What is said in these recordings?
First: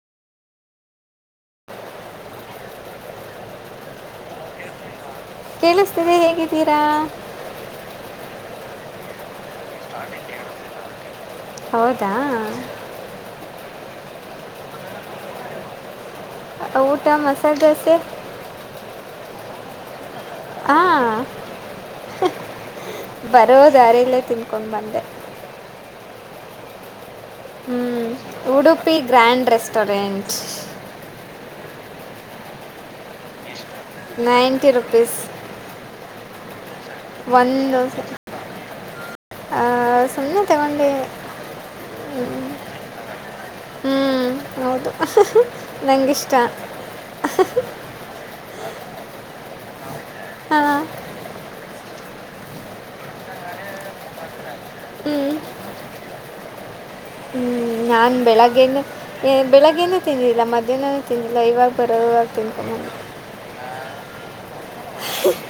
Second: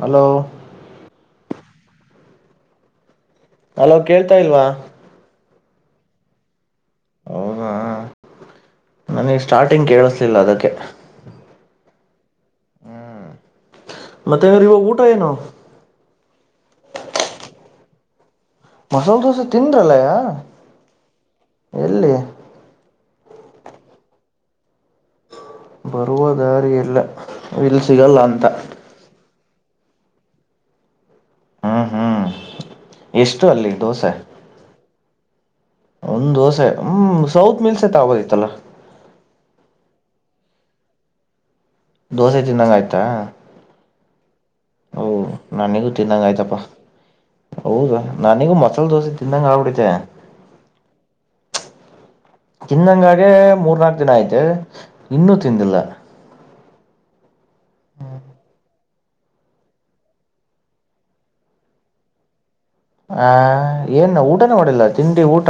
Hello hello ಕೇಳ್ತಾ ಇಲ್ವಾ ಕೇಳಿಸ್ತಿದೆ ಹೇಗಿದ್ದೀರಿ ತ್ತ ನನ್ನಿಷ್ಟ ಸ್ಟಾರ್ಟಿಂಗ್ ಕೇಳಿಸಲಿಲ್ಲ ಅದಕ್ಕೆ ದ ಮತ್ತೆ ಇವಾಗ ಊಟ ಏನೋ ಊಟ ಮಸಾಲೆ ದೋಸೆ ಮಸಾಲ ದೋಸೆ ತಿಿಂದ್ರೆಾ ಹಾ ಬರೋ ದಾರಲ್ಲೇ ತನ್್ಕೊಂಡು ಬಂದೆ ಬರುವ ದಾರ ಎಲ್ಲ ಹ್ಮ್ ಉಡುಪಿ ಗ್ರ್ಯಾಂಡ್ ರೆಸ್ ರೆಸ್ಟರಂಟ್ಸ್ ಹ್ಮ್ ಹ್ಮ್ ಎಷ್ಟು ಅಲ್ಲಿ ನೈಂಟಿ ಆ ಬಿಸ ಒಂದ ದೋಸೆ ಹ್ಮ್ ಸೌತ್ ಮಿಲ್ಸ್ ಐತ್ ದೋಸೆ ಆಗೋದಿತ್ತಲ್ಲ ಸುನ್ನ ತಗೊಂಡಿ ದೋಸೆ ತಿನ್ನಂಗ ಆಯ್ತಾ ಹ್ಮಞ ಓ ನಾನಿಗೂ ತಿನ್ನಂಗ ಆಯ್ತಪ್ಪಾ ಹೌದಾ ನಾನಿಗೂ ಮೊಸಾಲೆ ದೋಸೆ ತನ್ನಂಗ ಆಗ್ಬಿಡತೆೆ ಹಾಂ ತಿನ್ನಂಗಾಗೆ ಮೂರ್ನಾಾಲ್ಕು ದಿನ ಆಯ್ತೆ ಇನ್ನೂ ತಿಂದಿಲ್ಲ ಹ್ಮ್ ನಾನ್ ಬೆಳಗ್ಗೆಗೆ ಬೆಳಿಗ್ಗೆನು ತಿಂದಿಲ್ಲ ಮಧ್ಯಾಹ್ನ ತಿಂದಿಲ್ಲ ಇವಾಗ ಬರೋ ಇವಾಗ ತಿಿಂದಕೊ ಹ ಏನ್ ಊ ಊಟ ಕೊಲ್ಲ ತಿಂಡಿ ಊಟ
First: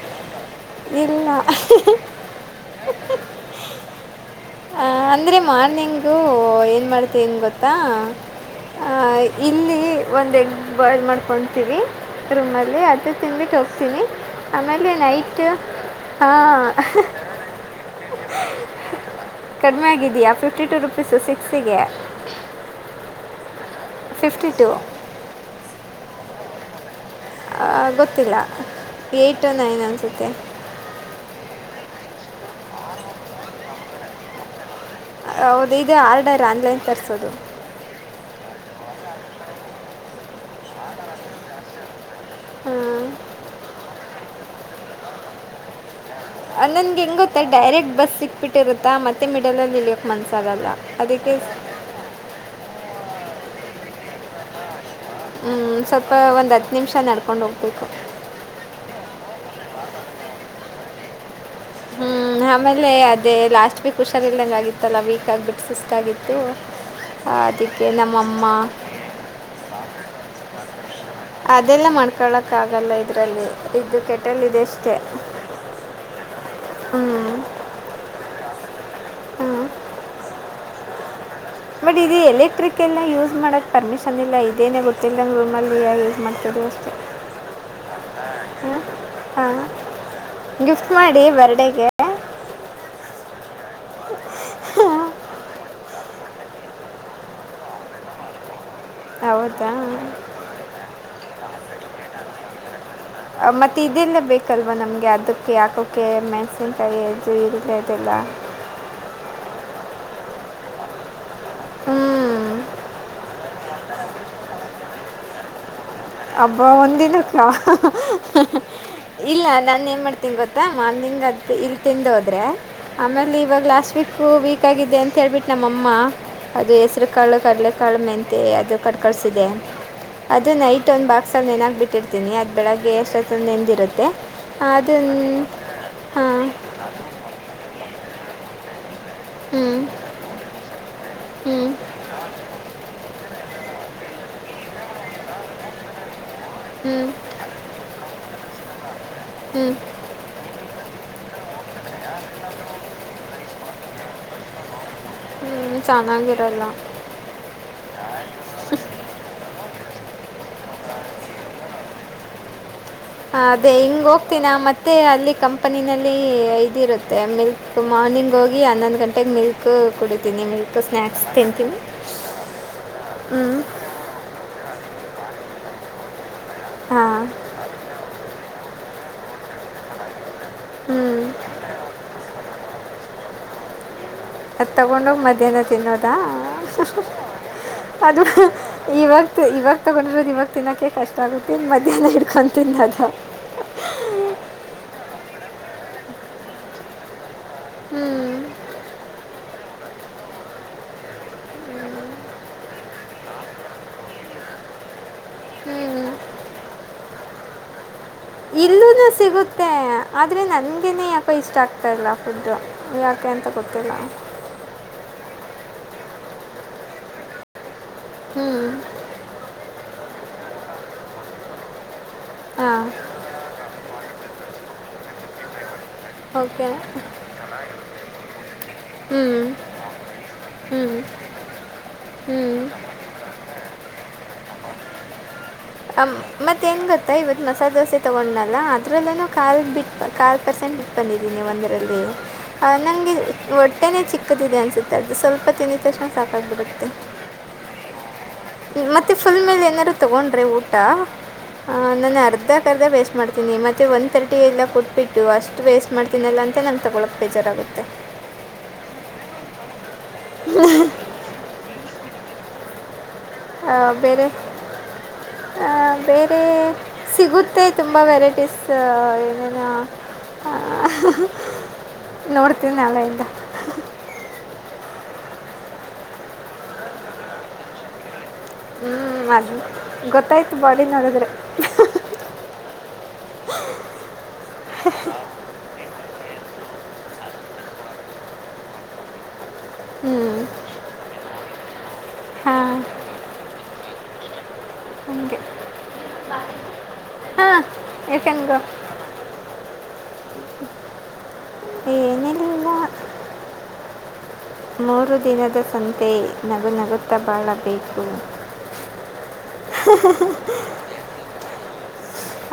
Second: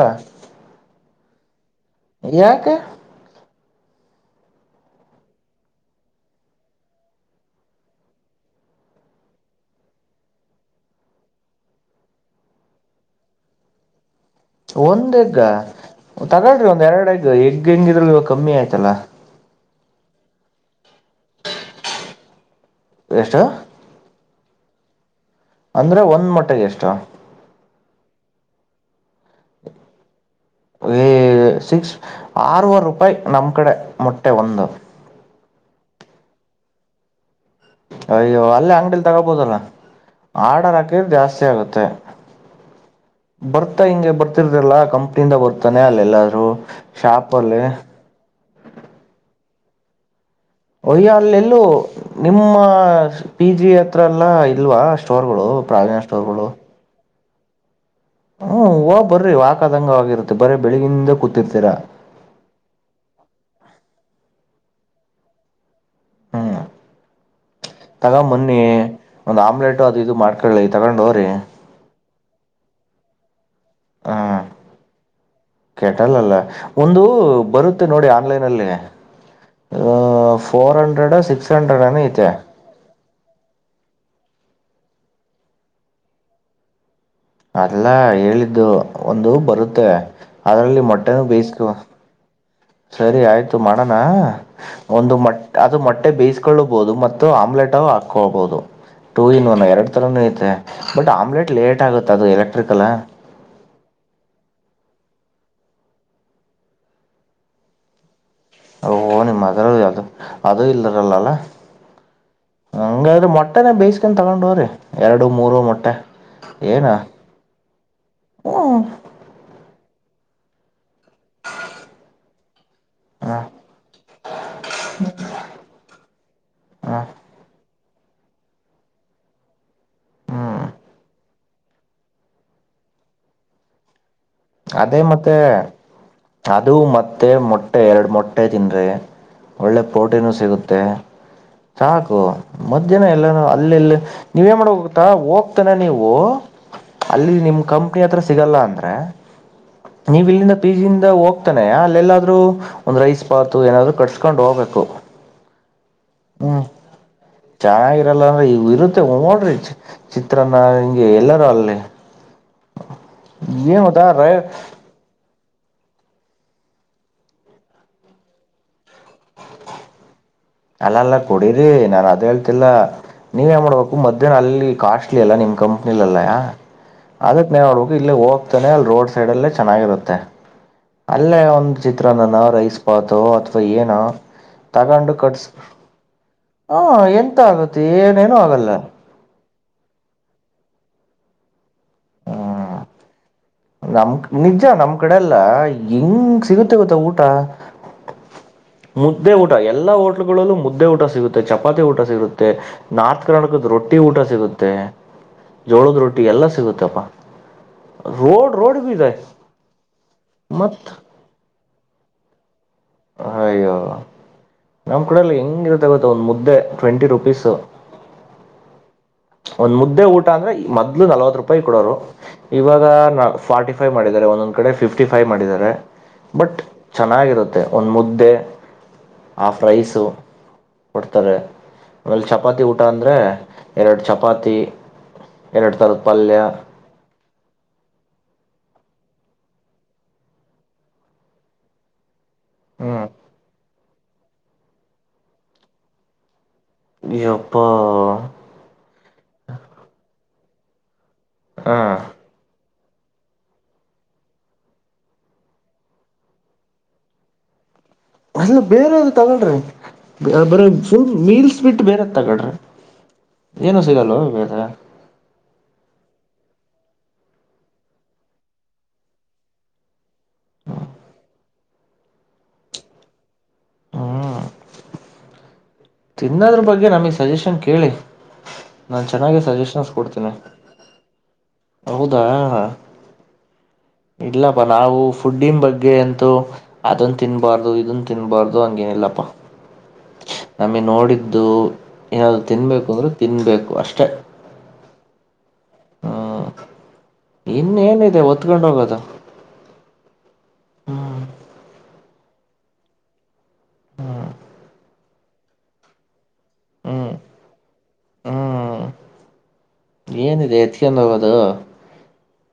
ಇಲ್ಲ ಯಾಕೆ ಅಂದರೆ ಮಾರ್ನಿಂಗು ಏನು ಮಾಡ್ತೀನಿ ಗೊತ್ತಾ ಇಲ್ಲಿ ಒಂದು ಎಗ್ ಬಾಯ್ಲ್ ಮಾಡ್ಕೊತೀವಿ ರೂಮಲ್ಲಿ ಅದ ತಿಿಂದ್ಬಿಟ್ಟು ಹೋಗ್ತೀನಿ ಆಮೇಲೆ ಒಂದ ಹೆಗ್ಗ ನೈಟ್ ಹಾಂ ತಗಳ್ರಿ ಒಂದ್ ಎರಡಗ್ ಎಗ್ ಇದ್ರಲ್ಲಿ ಇವಾಗ ಕಮ್ಮಿ ಆಯ್ತಲ್ಲ ಫರ್್ಟಿ ಟು ರುಪೀಸು ಸಿಕ್ಸಿಗೆ ಎಷ್ಟು ಫಿಫ್ಟಿ ಟು ಅಂದ್ರೆ ಒಂದ್ ಮಟ್ಟೆಗೆ ಎಷ್ಟ ಗೊತ್ತಿಲ್ಲ ಏಯ್ಟು ನೈನ್ ಅನ್ಸುತ್ತೆ ಸಿಕ್ಸ್ ಆರವರೆ ರೂಪಾಯಿ ನಮ್ ಕಡೆ ಮೊಟ್ಟೆ ಒಂದು ಹೌದ ಇೇ ಆರ್ಡರ್ ಆನ್ಲೈನ್ ತರಿಸೋದು ಅಯ್ಯೋ ಅಲ್ಲೇ ಅಂಗಡಿಲಿ ತಗೋಬೋುದಲ್ಲ ಆಡರ್ ಹಾಕಿದಿದ ಜಾಸ್ತಿ ಆಗುತ್ತೆ ಬರ್ತಾ ಹಿಂಗೆ ಬರ್ತಾ ಲ್ಲ ಕಂಪ್ನಿಯಿಂದ ಬರ್ತಾನೆ ಅಲ್ಲಿ ನನ್ಗೆ ಹೆಂಗ ಗೊತ್ತ ಡೈರೆಕ್ಟ್ ಬಸ್ ಸಿಕ್ಬಿಟ್ಟಿರುತ್ತಾ ಮತ್ತೆ ಮ ಲ್ಲಕ್ ಮನ್ಸ ಒಯ್ಯ! ಅಲ್ಲೆಲ್ಲೂ, ನಿಮ್ಮ ಪಿ, ಜಿ ಹತ್ರಲ್ಲ? [inaudible] ಲ್ಲ, ಇಲ್ವಾ, ಅ? [inaudible] ಹ್ಮ್, ಸ್ವಲ್ಪ, ಒಂದ್, ಹತ್ತು ನಿಮಿಷ ನಡಕ? [inaudible] ಕೊಂಡು, ಹೋಗ್ಬೇಕು? [inaudible] ದಂಗವಾಗಿರುತ್ತೆ, ಬರ ಬೆಳಿಗಿಂದ ಕುತ್ತ? [inaudible] ಹ್ಮ್, ಆಮೇಲೆ! ಅದೇ ಲಾಸ್ಟ್ ವೀಕ್? [inaudible] ಆಗತ್ತಲ್ಲ ವೀಕ್ ಆಗ್ಬಟ್ಟು ಹ್ಮ್, ಅದಕ್ಕೆ ತಗ ನಮ್ಮಮ್ಮ ಮೊನ್ನಿ, ಒಂದ್ ಆಮ್ಲೆಟ್! ಅದು ಇದು ಮಾಡ್ಕೊಲಾಲಿ. [inaudible] ತಗೊಂಡ.. [inaudible] ಅದೆಲ್ಲ, ಮಾಡ್ಕ. [inaudible] ಕೇಳೋಕ್ಕಾಗಲ್ಲ, ಇದರಲ್ಲಿ. [inaudible] ಹ್ಮ ಕೆಟಲ್ ಇದೆ ಅಷ್ಟೇ ಕೆೇಟಲ್ಲಲ್ಲ! ಹ್ಞೂ ಒಂದು ಬರುತ್ತೆ ನೋಡಿ ಆನ್ಲೈನ್? [inaudible] ಆಲಿ.. [inaudible] ಆ.. ಹ್ಞೂ [inaudible] ಫೋರ್, ಹಂಡ್ರೆಡ್ ಸ ಸಿಕ್ಸ್. [inaudible] ಬಟ್, ಇ ಐತೆ ಎಲೆಕ್ಟ್ರಿಕ್! ಎಲ್ಲ ಯೂಸ್ ಮಾಡಕ್ ಪರ್ಮಿಶನ್ ಇಲ್ಲ? ಇ. [inaudible] ಇದಏನೇ, ಗೊತ್ತಿಲ್ಲಂದ ರೂಮಲ್ಲಿ. ಯೂಸ್ ಮಾಡ್ತವಿ ಅಷ್ಟೇ. [inaudible] ಅಲ್ಲಾ, ಹೇಳಿದ್ದು ಹಾಂ ಒಂದು, ಹಾಂ ಬರುತ್ತೆ ಅದ್ರಲ್ಲಿ ಗಿಫ್ಟ್ ಮೊಟ್ಟೆನ ಮಾಡಿ ಬೇಯಿಸಕು. ಬರ್ಡೇಗೆ [unintelligible] ಸರಿ, ಆಯ್ತು! ಮಾಡೋಣ ಒಂದು ಮ ಅದು ಮಟ್ಟ. [inaudible] ಬೇಯಿಸಕೊಳ್ಳಬಹುದು, ಮತ್ತು ಆಮ್ಲೆಟ್ ಹಾಕೋಬಹುದು?. [unintelligible] Two, in one! ಹೌದಾ ಎರಡು ರಾನೂ ಐತೆ ಬಟ್ ಆಮ್ಲೆಟ್, ಲೇಟ್ ಆಗುತ್ತೆ? ಅದು ಎಲೆಕ್ಟ್ರಿಕಲ್ಲಾ. ಮತ್ತು ಇದೆಲ್ಲ [unintelligible] ಬೇಕಲ್ವ ನಮಗೆ ಅದಕ್ಕೆ, ಹಾಕೋಕ್ಕೆ ಮೆಣಸನ್ಕಾಯಿದು ಇರಲೇದಿಲ್ಲ. [unintelligible] ಓಹ! ನಿಮ್ಮ ಅದರ ಅದು ಅದು ಇಲ್ಲದರಲ್ಲ ಅಲ್ಲ. ಹ್ಞೂ [inaudible] ಹಂಗಾದ್ರೆ, ಮೊಟ್ಟೆನೆ! ಬೇಯಿಸಕನ್ ತಗೊಂಡ ಓಗ್ರಿ ಎರಡು, ಮೂರು, ಮೊಟ್ಟೆ. [inaudible] ಅತ್ತ. [inaudible] ಹಬ್ಬ, ಒಂದಿನಕ್ಕೆ, ಹ್ಞೂ ಇಲ್ಲ ನಾನ ನ್ ಮಾಡ. [inaudible] ತಿಂಗತ್ತಾ?.. [inaudible] ಮಾರ್ನಿಂಗ್ ಅದು ಇಲ್ಲಿ ತಿಂದು ಹೋದ್ರೆ ಆಮೇಲೆ, ಹಾಂ ಇವಾಗ ಲಾಸ್ಟ್, ವೀಕ್ ವೀಕ್! [inaudible] ಆಗಿದೆ ಅಂತ ಹೇಳ್ಬಿಟ್ಟು! ನಮ್ಮಮ್ಮ. ಅದು ಹಾಂ ಹೆಸ್ರು ಕಾಳು ಕಡ್ಲೆ?... ಕಾಲುಕ್ಮೆಂತೆ, ಅದು! ಕಟ್ಕಳಸಿದೆ. ಅದು ನೈಟ್? [inaudible] ಇಷ್ಟೊಂದು, ಬಾಕ್ಸ್. ಅಲ್ಲಿ ನೆನಾಗಕ್ ಬಿಟ್ಟಿರ್ತನಿ ಅದ ಬೆಳಗ್ಗೆ ಎಷ್ಟೊತ್ತ ನೆಂದಿರುತ್ತೆ? [unintelligible] ಅದೇ, ಮತ್ತೆ ಅದನ್ನ ಹಾಂ ಅದು! ಮತ್ತೆ ಮೊಟ್ಟೆ, ಎರಡು ಮೊಟ್ಟೆ. [inaudible] ಗಟೆ, ದಿನರೆ.. [inaudible] ಹ್ಞೂ ಒಳ್ಳೆ, ಪ್ರೋಟೀನು! ಸಿಗುತ್ತೆ ಹ್ಞೂ ಸಾಕು ಮಧ್ಯಾಹ್ನ ಎಲ್ಲ. [inaudible] ಅಲ್ಲೆಲ್ಲಿ, ನೀವ ಏನು ಮಾಡ ಹೋಗುತ್ತಾ ಹೋಗ್ತಾನ ನೀವು? ಹ್ಞೂ [inaudible] ಅಲ್ಲಿ, ನಿಮ್ ಕಂಪ್ನಿ ಹತ್ರ? [inaudible] ಸಿಗಲ್ಲ ಅಂದ್ರರೆ [unintelligible] ಹ್ಞೂ ನೀವು ಇಲ್ಲಿಂದ ಪೀಜ ಇಿಂದ ಹೋಗ್ತಾನೆ ಅಲ್ಲೆಲ್ಲಾದ್ರೂ ಒಂದ್ ರೈಸ್ ಬಾತ್ [unintelligible] ಏನಾದ್ರು ಕಟ್ಿಸಸ್ಕೊಂಡು ಹೋಗ್ಬೇಕು [unintelligible] ಹ್ಞೂ ಚೆನ್ನಾಗಿರಲ್ಲ ಹ್ಮ್ ಚೆನ್ನಾಗಿರಲ್ಲ ಅಂದ್ರೆ ಇ ಇರುತ್ತೆ ನೋಡ್ರಿ [unintelligible] ಚಿತ್ರಾನ್ನ ಹಂಗೆ ಎಲ್ಲರೂ ಅಲ್ಲಿೇ [unintelligible] ಹ ಅದೇ ಹಿಂಗ ಹೋಗ್ತೀಿನಾ ಮತ್ತೆ ಅಲ್ಲಿ ಕಂ [unintelligible] ಪ್ಪನಿನಲ್ಲಿ ಇದದು ಇರುತ್ತೆ ಆ ಮೇಲ್ಕ್ ಮಾರ್ನಿಂಗ್ ಹೋಗಿ ಅನ್ನ [unintelligible] ಅಲ್ಲ ಅಲ್ಲ ಸ್ನ್ಯಾಕ್ಸ್ ಕೊಡರಿ ತಿಂತೀನಿ ನಾನ್ ಅದ ಹೇಳ್ತಿಲ್ಲ ಹ್ಞೂ ನೀವೇನ್ ಮಾಡ್ಬೇಕು ಮಧ್ಯಾಹ್ನ ಅಲ್ಲಿ [unintelligible] ಕಾಸ್ಟ್ಲಿ ಅಲ್ಲಾ ನಿಮ್ ಕಂಪ್ನಿಲಲ್ಲಯಾ ಹಾಂ [unintelligible] ಅದಕ್ಕೆ ನರಡ್ಬೇಕು ಇಲ್ಲ ಹೋಗ [unintelligible] ಇ ಅಲ್ಲಿ ರೋಡ್ ಸೈಡ್ ಅಲ್ಲೇ ಚೆನ್ನಾಗಿರುತ್ತೆ [unintelligible] ಹ್ಞೂ ಅಲ್ಲೇ ಒಂದು್ ಚಿತ್ರ ನನ ರೈಸ್ ಬಾತು ಅಥವಾ [unintelligible] ಸ ಏನು [inaudible] ಹಾ [unintelligible] ಅದ ತಗೊಂಡೋಗ್ ಮಧ್ಯಾಹ್ನ ತಿನ್ನೋದ ಹಾಂ ಎಂತ ಆಗುತ್ತೆ ಅದು ಏನೇನೂ ಆಗಲ್ಲ ಇವಾಗ [unintelligible] ಇವಾಗ ತಗೊಂಡರೋದು ಇವಾಗ ತಿನ್ನಕ ಕಷ್ಟ ಆಗುತ್ತೆ ಮಧ್ಯಾಹ್ನ ಇಡ್ಕೊಂಡು [unintelligible] ನಮ್ ನಿಜ ನಮ್ ಕಡೆ ಎಲ್ಲ ಇಂಗ [unintelligible] ಸಿಗುತ್ತೆ ಗೊತ್ತ ಊಟ ಹ್ಞೂ [unintelligible] ಮುದ್ದೆ ಊಟ ಎಲ್ಲಾ ಊಟ [unintelligible] ಲ್ಲ ಮುದ್ದೆ ಊಟ ಸಿಗುತ್ತೆ ಚಪಾತಿ ಊಟ ಸಿಗುತ್ತೆ ನಾರ್ತ್ ಕರ್ನಾಟಕದ್ದು ರೊಟ್ಟಿ ಊಟ ಸಿಗುತ್ತೆ [unintelligible] ಜೋಳದ ರೊಟ್ಟಿ ಎಲ್ಲಾ ಸಿಗುತ್ತಪ್ಪಾ [unintelligible] ಇಲ್ಲೂನು ಸಿಗುತ್ತೆ ಆದ್ರೆ ಮತ್ ನನ್ಗೆನೆ ಯಾಕೋ ಇಷ್ಟ ಆಗ್ತದೆ [unintelligible] ತಲ್ಲಫದು [inaudible] ಅಯ್ಯೋ ನಮ್ ಕಡೆಲ್ಲಿ ಹೇಗಿರುತ್ತೆಗೊತ್ತಾ ಒಂದ್ ಮುದ್ದೆ [unintelligible] ಟ್ವೆಂಟಿ ರುಪೀಸ್ ಹ್ಞೂ ಒಂದ್ ಮುದ್ದೆ ಊಟ ಅಂದ್ರೆ [unintelligible] ಮೊದಲು ನಲವತ್ತು ರೂಪಾಯಿ ಕೊಡರು [unintelligible] ಇವಾಗ ಹಾಂ ನಾ ಫಾರ್ಟಿ ಫೈ್ ಮಾಡಿದ್ದಾರೆ ಒಂದೊಂದ್ ಕಡೆ ಫಿಫ್ಟಿಫ [unintelligible] ಫೈ ಮಾಡಿದ್ದಾರೆ [unintelligible] ಬಟ್ ಓಕೆ ಚೆನ್ನಾಗಿರುತ್ತೆ [unintelligible] ಒಂದ್ ಮುದ್ದೆ ಹ್ಞೂ ಆಫ್ ರೈಸ ಹ್ಞೂ ಕೊಡ್ತಾರೆ ಆಮೇಲೆ ಹ್ಞೂ ಚಪಾತಿ ಊಟ ಅಂದ್ರೆ [unintelligible] ಎರಡು ಚಪಾತಿ [unintelligible] ಥರದ ಅ ಪಲ್ಯ ಮತ್ತೆ ಹೆಂಗ್ ಗೊತ್ತಾ ಇವತ್ ಮಸಾಲೆ ದೋಸೆ ತಗೊಂಡ್ [unintelligible] ಅ ಅದ್ರಲ್ಲನು ಕಾಲ ಬಿಟ್ ಕಾಲ್ ಪರ್ಸೆಂಟ್ ಬಿಟ್ಟು ಬಂದಿದ್ದೀನಿ ಒಂದೇರಲ್ಲಿ ಹ್ಮ್ ನಂಗೆ ಒಟ್ಟನೆ ಚಿಕ್ಕ ದಿದೆ ಅನ್ಸುತ್ತೆ ಸ್ವಲ್ಪ ತಿಂದಿದ್ ತಕ್ಷಣ ಸಾಕಕ್ಬಿಟ್ಟೆ ಯೂಪಾ ಮತ್ತೆ ಫುಲ್ ಮೇಲೆ ಏನಾರರು ತಗೊಂಡ್ರಿ ಊಟ ಹಾ ನನ್ ಅರ್ಧ ಅರ್ಧ ವೇಸ್ಟ್ ಮಾಡ್ತೀನಿ ಮತ್ತೆ ಒನ್ ತರ್ಟಿ ಎಲ್ಲ ಕೊಟ್ಬಿಟ್ಟು ಅಷ್ಟು ವೇಸ್ಟ್ ಮಾಡ್ತೀನಲ್ಲ ಅಂತ ನಂಗೆ ತಗೊಳ್ಳಳಕ್ಕೆ ಬೇಜಾರಾಗುತ್ತೆ ಅಲ್ಲ ಬೇರೆ ತಗೋಳ್ರಿ ಬರಾ ಫುಲ್ ಮೀಲ್ಸ್ ಆದ್ ಬಿಟ್ ಬೇರೆ ತಗಳ್ರಿ ಹ ಬೇರೆ ಅ ಬೇರೆ ರೆ ಸಿಗುತ್ತೆ ತುಂಬ ವೆರೈಟೀಸ್ ಏನೇನು ಆ ನೋಡ್ತೀನಿ ನಾಳೆ ಇಂದ ಹ್ಮ್ ತಿನ್ನೋದ್ರ ಬಗ್ಗೆ ನಮಗ್ ಸಜೆಷನ್ ಕೇಳಿ ಹ್ಞೂ ನಾ ಚೆನ್ನಾಗಿ ಅದು ಸಜೆಷನ್ಸ್ ಕೊಡ್ತೀನೀ ಗೊತ್ತಾಯ್ತು ಬಾಡಿ ನೋಡಿದ್ರೆ ಹೌದಾ ಇಲ್ಲಪ್ಪ ನಾವು ಫುಡ್ಡನ್ ಬಗ್ಗೆ ಅಂತ ಅದನ್ ತಿನ್ನಬಾರ್ದು ಇದನ್ನ ತಿನ್ನಬಾರ್ದು ಹಂಗೇನಿಲ್ಲಪ್ಪ ಹ್ಮ್ ನಮಗೆ ನೋಡಿದ್ದು ಏನಾದರು ಹಾಂ ತಿನ್ಬೇಕು ಅಂದ್ರೂ ತಿನ್ಬೇಕು ಅಷ್ಟೆ ಅಷ್ಟೇ ಅಂಗೆ ಇನ್ನೇಏನಿದೆ ಯು ಕ್ಯಾನ್ ಗೋ ಒತ್ಕೊಂಡ್ ಹೋಗೋದು ಹಾ ಏನಿಲ್ಲ ಮೂರು ದಿನದ ಸಂತೆ ನಗು ಹ್ಞೂ ನಗುತ್ತಾ ಬಾಳ ಬೇಕು ಹ್ಞೂ ಏನಿದೆ ಎತ್ಕೊಂಡು ಹೋಗೋದು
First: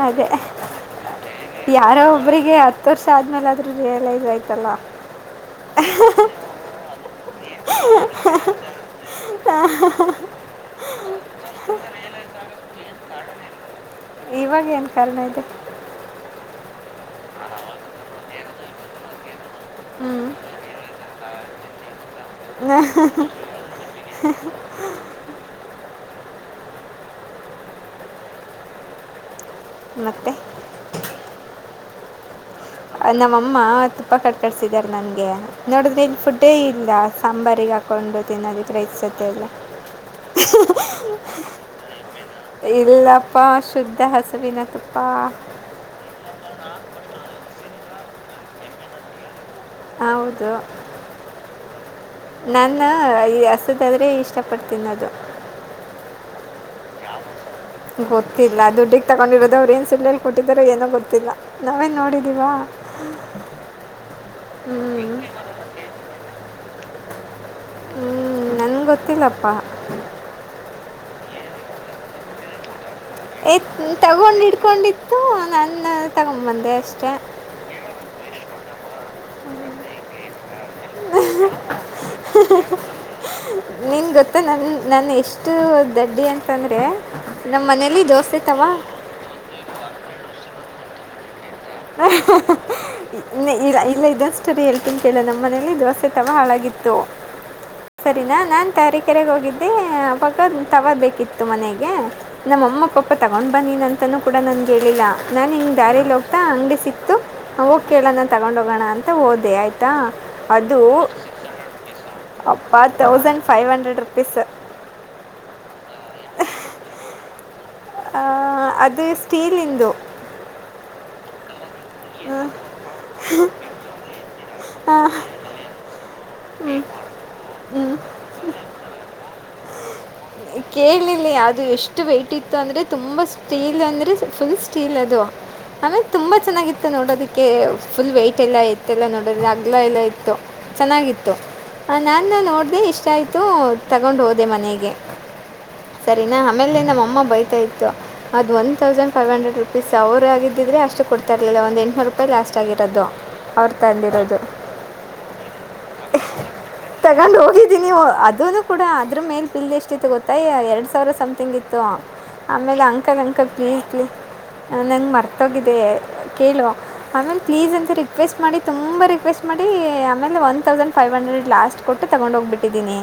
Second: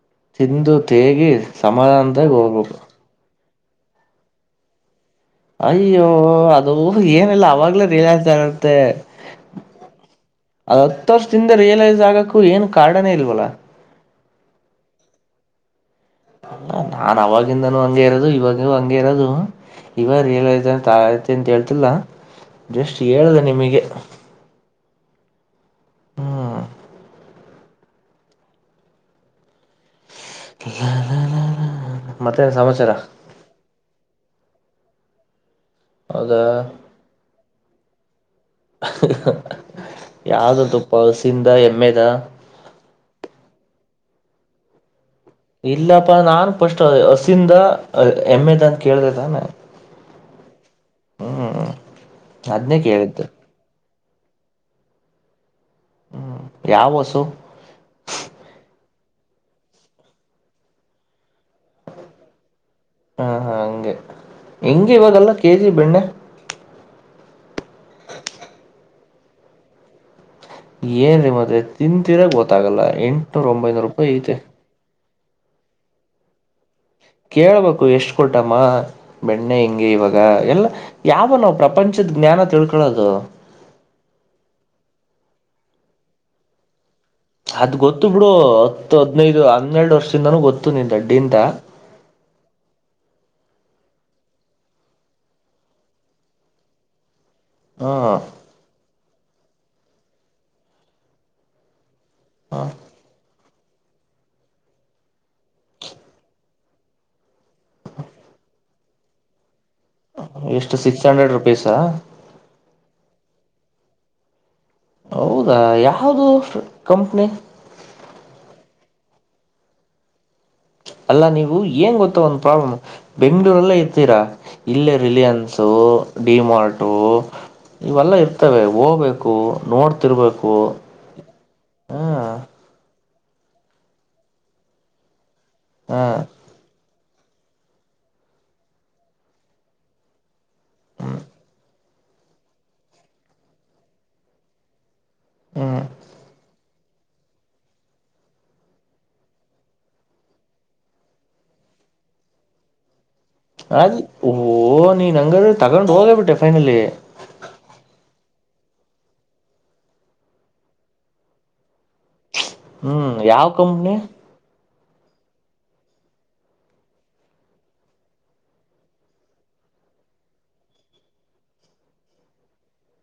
ಅದೇ ತಿಂದು ತೇಗಿ ಯಾರೋ ಸಮಾಧಾನದಾಗ ಒಬರಿಗೆ ಹೋಗ್ಬೇಕು ಹತ್ತು ವರ್ಷ ಆದ್ಮೇಲೆ ರಿಯಲೈಸ್ ಆಯ್ತಲ್ಲ ಅಯ್ಯೋ ಅದು ಏನಲ್ಲ ಅವಾಗ್ಲೇ ರಿಯಲೈಸ್ ಆಗತ್ತೆ ಹಾ ಅ ಹತ್ತು ವರ್ಷದಿಂದ ರಿಯಲೈಸ್ ಆಗಕ್ಕು ಏನು ಕಾರಾರ್ನೇ ಇಲ್ವಲ್ಲ ಇವಾಗೇಏನು ಕಾರಣ ಇದೆ ನಾನ್ ಅವವಾಗಿಂದಾನೂ ಹಂಗಗೆ ಇರೋದು ಇವಾಗೂ ಹಂಗೆ ಇರೋದು ಹ್ಞೂ ಇವಾಗ ರಿಯಲೈಸ್ ಆಯ್ತು ಅಂತ ಹೇಳ್ತಿಲ್ಲ ಜಸ್ಟ್ ಹೇಳಿದೆ ನಿಮಗೆ ಮತ್ತೆ ಮತ್ತೇನ್ ಸಮಾಚಾರ ನಮ್ಮಮ್ಮಮ್ಮ ತುಪ್ಪಾ ಕಟ್ಟ ಕಳಿಸಿದ್ದಾರೆ ನಂಗೆ ನೋಡಿದ್ರೆ ಇನ್ ಹೌದಾ ಫುಡ್ಡೇ ಇಲ್ಲ ಸಾಂಬಾರಿಗೆ ಹಾಕೊಂಡು ತಿನ್ನೋದಕ್ಕೆ ರೈಸ್ ಗೆಲ್ಲ ಯಾವ್ದದಪ್ಪ ಹಸಿಂದ ಎಮ್ಮೆದ ಇಲ್ಲಪ್ಪ ಶುಧ್ಧ ಧ ಹಸುವಿನ ತುಪ್ಪಾ ಇಲ್ಲಪ್ಪ ನಾನ್ ಫಸ್ಟ್ ಹಸಿಂದ ಎಮ್ಮೆದ ಅಂತ ಕೇಳ್ದ ತಾನೆ. ಹೌದು. ಹ್ಮ್ ಅದ್ನೇ ನನ್ನ ಕೇಳಿದ್ದು ಈ ಹಸದಾದ್ರೆ ಇಷ್ಟ. ಕಷ್ಟಪಡ್ತನ್ನೋದು. ಹ್ಮ್ ಯಾವಸು. ಗೊತ್ತಿಲ್ಲ ದುಡ್ಡಿಿಗೆ ತಗೊಂಡಿರೋದ ಅವ್ರು ಏನ್ ಸುಳ್ಳಲ್ಲಿ ಕೊಟ್ಟಿದಾರೋ ಏನೋ ಗೊತ್ತಿಲ್ಲ ನಾವೇನ್ ನೋಡಿದೀವಾ. ಹಾ ಹಾ ಹಂಗೆ ಹೆಂಗೆ ಹ್ಞೂ ಇವಾಗಲ್ಲ ಕೆಜಿ ಬೆಣ್ಣೆ. ಹ್ಮ್ ನನ್ ಗೊತ್ತ. ತಿಲಪ್ಪ. ಏನ್ೀ ಮತ್ತೆ ತಿನ್ಂತರಾಗ ಗೊತ್ತಾಗಲ್ಲ. ಎಂಟ್ನೂರು ತ್ ಒಂಬೈನೂರು ರೂಪಾಯಿ ಐತೆ ತಗೊಂಡ್ ಇಡ್ಕೊಂಡಿ. ಇದು ನಾನ ತಗೊಂಬಂದೆ ಅಷ್ಟೆ. ಕೇಳ್ಬೇಕು ಎಷ್ಟು ಕೊಟ್ಟಮ್ಮ. ಬೆಣ್ಣೆ ಹೆಿಂಗೆ ಇವಾಗ ಎಲ್ಲ. ಯಾವ ನಾವು ಪ್ರಪಂಚದ ಜ್ಞಾನ ತಿಳ್ಕೊಳ್ಳೋದು. ಇಷ್ಟು ದಡ್ಡಿ ಅಂತಂದ್ರೆ. ಅದ್ ಗೊತ್ತು ಬಿಡು ಹತ್ತು ಹದ್ನೈದು ಹನ್ನೆರಡು ವರ್ಷದಿಂದಾನೂ ಗೊತ್ತು. ಮತ್ತು ನೀ ದಡ್ಡಿಂದ. ಇಲ್ಲ ಇದಷ್ಟರಿ ಹೇಳ್ತೀನ್ ಕೇಳ ನಮ್ಮನೇಲಿ ದೋಸೆ ತವ ಹಾಳಾಗಿತ್ತು. ಹಾ ಸರಿನಾ ನಾನ್ ತಾರೀಕೆರೆಗೆ ಹೋಗಿದ್ದೆ. ದೇ ಪಕ್ಕ ಟವರ್ ಬೇಕಿತ್ತು ಮನೆಗೆ. ನಮ್ಮ ಅಮ್ಮ ಪಪ್ಪ ತ. ಒಂದು ಬನ್ನಿನ ಅಂತನೂ ಕೂಡ ನನ್ಗೆ ಹೇಳಿಲ್ಲ ನಾನು ಹಿಗೆ ದಾರೆಲ್ಲಿ ಹೋಗ. ಅಂಗಡಿ ಸಿಕ್ತು. ಹೋಗ್ ಕೇಳಂದನ್ ತಗೊಂಡ ಹೋಗೋಣ. ಅಂತ ಹೋದೆ ಆಯ್ತು. ಎಷ್ಟು ಅದು ಸಿಕ್ಸ್ ಹಂಡ್ರೆಡ್ ರುಪೀಸಾ ಅಪ್ಪ ತೌಸಂಡ್. Five hundred rupees. ಹೌದಾ ಯಾ. ಯಾೌದು ಕಂಪ್ನಿ. ಆ ಅದು ಸ್ಟೀಲ್ಂದು. ಅಲ್ಲ ನೀವು. ಏನು ಗೊತ್ತ ಒಂದು ಪ್ರಾಬ್ಲಮ್ ಬೆಂಗ್ಳೂರಲ್ಲೇ ಇರ್ತೀರಾ ಇಲ್ಲೇ ಆ, ರಿಲಿಯನ್ಸು ಡಿಮಾರ್ಟು ಇವೆಲ್ಲ ಇರ್ತವೆ ಹೋಗ್ಬೇಕು ನೋಡ್ತಿರ್ಬೇಕು ಹ. ತುಂಬಾ ಸ್ಟೀಲ್ ಅಂದ್ರೆ ಫುಲ್ ಸ್ಟೀಲ್ ಅದು. ಆಮೇ ಹಾ ತುಂಬಾ ಚೆನ್ನಾಗಿತ್ತು. ನೋಡೋದಕ್ಕೆ ಫುಲ್ ವೈಟ್ ಎಲ್ಲ ಇತ್ತ ಎಲ್ಲ ನೋಡೋ ಅಗ್ಲ ಎಲ್ಲ ಇತ್ತು ಚೆನ್ನಾಗಿತ್ತು ನಾನ ನೋಡದೆ ಇಷ್ಟ ಆಯ್ತು ತಗೊಂಡ್ ಹೋದೆ ಮನೆಗೆ. ಹ್ಮ್ ಸರಿನಾ ಆಮೇಲೆ ನಮ್ಮ ಅಮ್ಮ ಬೈತಾ ಇತ್ತು ಅದು್ one thousand five hundred rupees ಅವ್ರು ಆಗಿದ್ದಿದ್ರೆ ಅಷ್ಟು ಕೊಡ್ತಾರೆ ಅಲ್ಲ ಒಂದುಂಟುನರು ರೂಪಾಯಿ ಲಾಸ್ಟ್ ಆಿರೋದು ಅದ ಓ ನೀ ನಂಗ ತಗೊಂಡು ಹೋಗೇ ಬಿಟ್ಟೆ ಫೈನಲ್ಲಿ ಅನು ಕೂಡ ಅದ್ರ ಮೇಲೆ ಬಿಲ್ ಎಷ್ಟಿತ್ತು ಗೊತ್ತಾಯ ಎರಡು ಸಾವಿರ ಸಮ್ಥಿಂಗ್ಿತ್ತು ಆಮೇಲೆ ಹ್ಮ್ ಅಂಕದ ಅಂಕ ಯಾವ ಕಂಪ್ನಿ ಕತ್ಲಿ ನಂಗೆ ಮರ್ತೋಗಿದೆ ಕೇಳುವ ಆಮೇಲೆ ಪ್ಲೀಸ್ ಅಂತ ರಿಕ್ವೆಸ್ಟ್ ಮಾಡಿ ತುಂಬ ರಿಕ್ವೆಸ್ಟ್ ಮಾಡಿ ಆಮೇಲೆ one thousand five hundred last ಕೊಟ್ಟು ತಗೊಂಡ ಹೋಗ್ಬಿಟ್ಟಿದ್ದೀನಿ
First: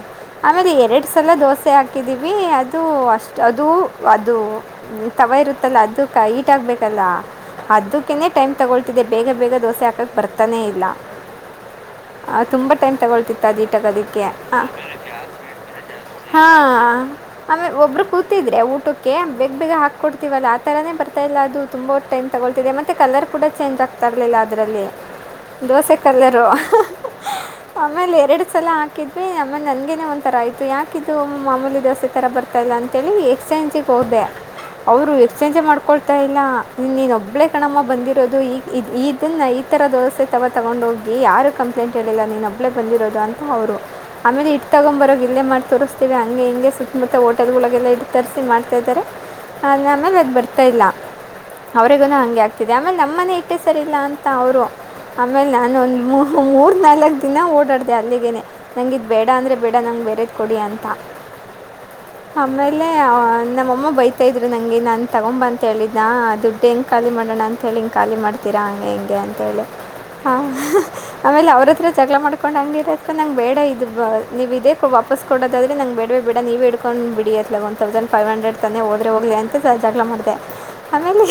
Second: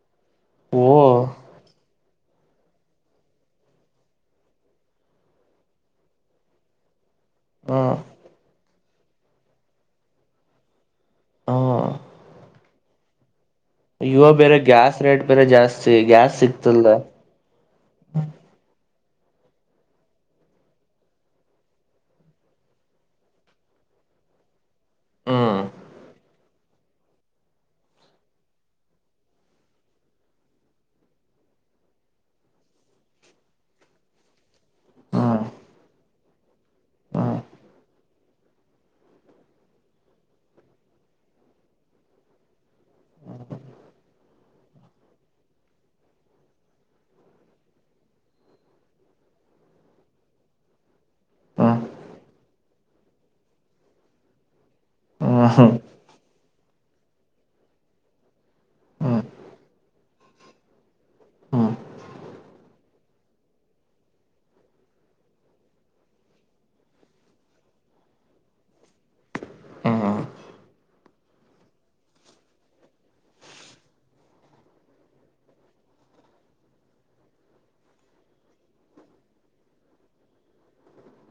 ಆಮೇಲೆ ಓ ಎರಡ್ ಸಲ ದೋಸೆ ಆಗ್ತ ಹಾಕಿದ್ದೀವಿ ಅದು ಅಷ್ಟು ಅದುೂ ಅದು ತವಾ ಇರುತ್ತಲ್ಲ ಅದು ಕ ಈಟ್ ಆಗಬೇಕಲ್ಲ ಹ್ಮ ಅದಕ್ಕೇ ಟೈಮ್ ತಗೊಳ್ ಬೇಗ ಬೇಗ ದೋಸೆ ಹಾಕಕ್ ಬರ್ತಾನೆ ಇಲ್ಲ ಹ್ಮ ತುಂಬಾ ಟೈಮ್ ತಗೊಳ್ತಿತ್ತು ದಿಟದಿಕ್ಕೆ ಇವ ಬೇರೆ ಗ್ಯಾಸ್ ರೇಟ್ ಬೇರೆ ಜಾಸ್ತಿ ಗ್ಯಾಸ್ ಹಾ ಸಿಗ್ತಿಲ್ಲ ಆಮೇ ಒಬ್ರು ಕೂತಿದ್ರೆ ಊಟ ಕೆ ಬೇಗ್ ಬೇಗ ಹಾಕೊಡ್ತೀವಲ್ಲ ಆ ತರನೇ ಬರ್ತಾ ಇಲ್ಲ ಅದು ತುಂಬ ಟೈಮ್ ತಗೊಳ್ತಿದೆ ಮತ್ತೆ ಕಲರ್ ಕೂಡ ಚೇಂಜ್ ಆಗ್ತಾ ಇರ್ಲಿಲ್ಲ ಅದರಲ್ಲಿ ಹ್ಮ್ ದೋಸೆ ಕಲರು ಆಮೇಲೆ ಎರಡು ಸಲ ಹಾಕಿದ್ವಿ ಆೇಲೆ ನನ್ಗನೆ ಒಂಥರ ಆಯ್ತು ಯಾಕಿದ್ದು ಮಾಮೂಲಿ ದೋಸೆ ತರ ಬರ್ತಾ ಇಲ್ಲ ಅಂತೇಳಿ ಎಕ್ಸ್ಚೇಂಜಿಗೆ ಹೋದೆ ಅವ್ರು ಹ್ಮ್ ಎಕ್ಸ್ಚೇಂಜ್ ಮಾಡ್ಕೊ ಮ ಎಲ್ಲ ಇನ್ನನೊಬ್ಬ ಹಬ್ಳೇ ಕಣಮ್ಮ ಬಂದಿರೋದು ಈಗ ಇದು ಇದನ್ನು ಈ ಥರ ದೋಸೆ ತಗ ತೊಗೊಂಡೋಗಿ ಯಾರೂ ಕಂಪ್ಲೇಂಟ್ ಹೇಳಿಲ್ಲ ನೀನು ಹಬ್ಳೇ ಬಂದಿರೋದು ಅಂತ ಅವರು ಆಮೇಲೆ ಇಟ್ಟು ತಗೊಂಬರೋಗೆ ಇಲ್ಲೇ ಮಾಡಿ ತೋರಿಸ್ತೀವಿ ಹಂಗೆ ಹಿಂಗೆ ಸುತ್ತಮುತ್ತ ಹೋಟೆಲ್ಗಳಿಗೆಲ್ಲ ಇಟ್ಟು ತರಿಸಿ ಮಾಡ್ತಾಯ್ದಾರೆ ಆಮೇಲೆ ಅದು ಬರ್ತಾಯ ಇಲ್ಲ ಹ್ಮ್ ಅವರ ಹಗೆ ಆಗ್ತಿದೆ ಆಮೇಲೆ ನಮ್ಮ ಮನೆ ಇಟ್ಟೇ ಸರಿ ಇಲ್ಲ ಅಂತ ಅವರು ಆಮೇಲೆ ನಾನ ಹ್ಮ್ ಒಂದ್ ಮೂ ನಾಲ್ಕು ದಿನ ಓಡಾಡ್ದ ಅಲ್ಲಿಗೆೇನೆ ನಂಗಿದ ಹ್ಮ್ ಹ್ಮ್ ಬೇಡ ಅಂದ್ರೆ ಬೇಡ ನಂಗೆ ಬೇರೆದ ಕೊಡಿ ಅಂತ ಹ್ಮ್ ಆಮೇಲೆ ನಮ್ಮಮ್ಮ ಬೈತಾ ಇದ್ರು ನಂಗೆ ನಾನು ತಗೊಂಬ ಅಂತ ಹೇಳಿದ ನ ದುಡ್ಡು ಹೆಂ ಖಾಲಿ ಮಾಡೋಣ ಅಂತೇಳಿ ಹಿಂಗೆ ಖಾಲಿ ಮಾಡ್ತೀರಾ ಹಂಗೆ ಹಿಂಗೆ ಅಂತೇಳಿ ಹ್ಮ್ ಆಮೇಲೆ ಅವ್ರ ಹತ್ರ ಜಗಳ ಮಾಡ್ಕೊಂಡು ಹಂಗಗೆ ಇರ ನಂಗೆ ಬೇಡ ಇದು ಬ ನೀವು ಇದೇ ವಾಪಸ್ ಕೊಡೋದಾದ್ರೆ ನಂಗೆ ಬೇಡವೇ ಬೇಡ ನೀವುೇ ಹೇಡ್ಕೊಂಡು ಬಿಡಿಯತ್ತಲ್ಲ ಒನ್ ತೌಸಂಡ್ ಫೈವ್ ಹಂಡ್ರೆಡ್ ತಾನೇ ಹೋದ್ರರೆ ಹೋಗ್ಲಿ ಅಂತ ಜಗಳ ಮಾಡಿದೆ ಆಮೇಲೆ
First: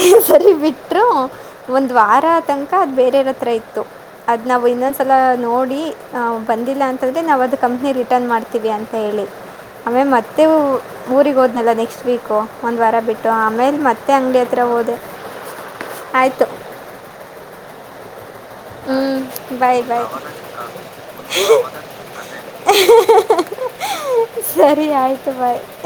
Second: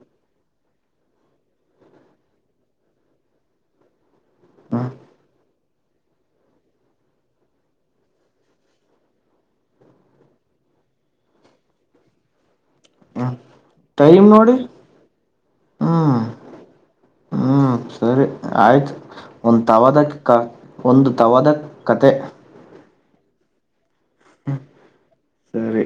ಬಿಟ್ಟರು ಒಂದು್ ವಾರ ತನಕ ಅದು ಬೇರೆರ ಹತ್ರ ಇತ್ತು ಅದು ನಾವು ಹ್ಮ್ ಇನ್ನೊಂದ್ಸಲ ನೋಡಿ ಬಂದಿಲ್ಲ ಅಂತಂದೆ ನಾವವು ಅದು ಕಂಪ್ನಿ ರಿಟರ್ನ್ ಮಾಡ್ತೀವಿ ಅಂತ ಹೇಳಿ ಆಮೇ ಮತ್ತೆ ಊರಿಗೆ ಹೋದ್ನಲ್ಲ ನೆಕ್ಸ್ಟ್ ವೀಕು ಒಂದ್ ವಾರ ಬಿಟ್ಟು ಹ್ಮ್ ಆಮೇಲೆ ಮತ್ತೆ ಟೈಮ್ ಅಂಗಗೆ ನೋಡಿ ಹತ್ರ ಹೋದೆ ಆಯ್ತು ಹ್ಮ ಸರಿ ಆಯ್ತು ಹ್ಞೂ ಒಂದ್ ಬಾಯ್ ಬಾಯ್ ತವದಕ್ ಕ ಒಂದು ತವದಕ್ ಕತೆ ಸರಿ ಆಯ್ತು ಬಾಯ್ ಸರಿ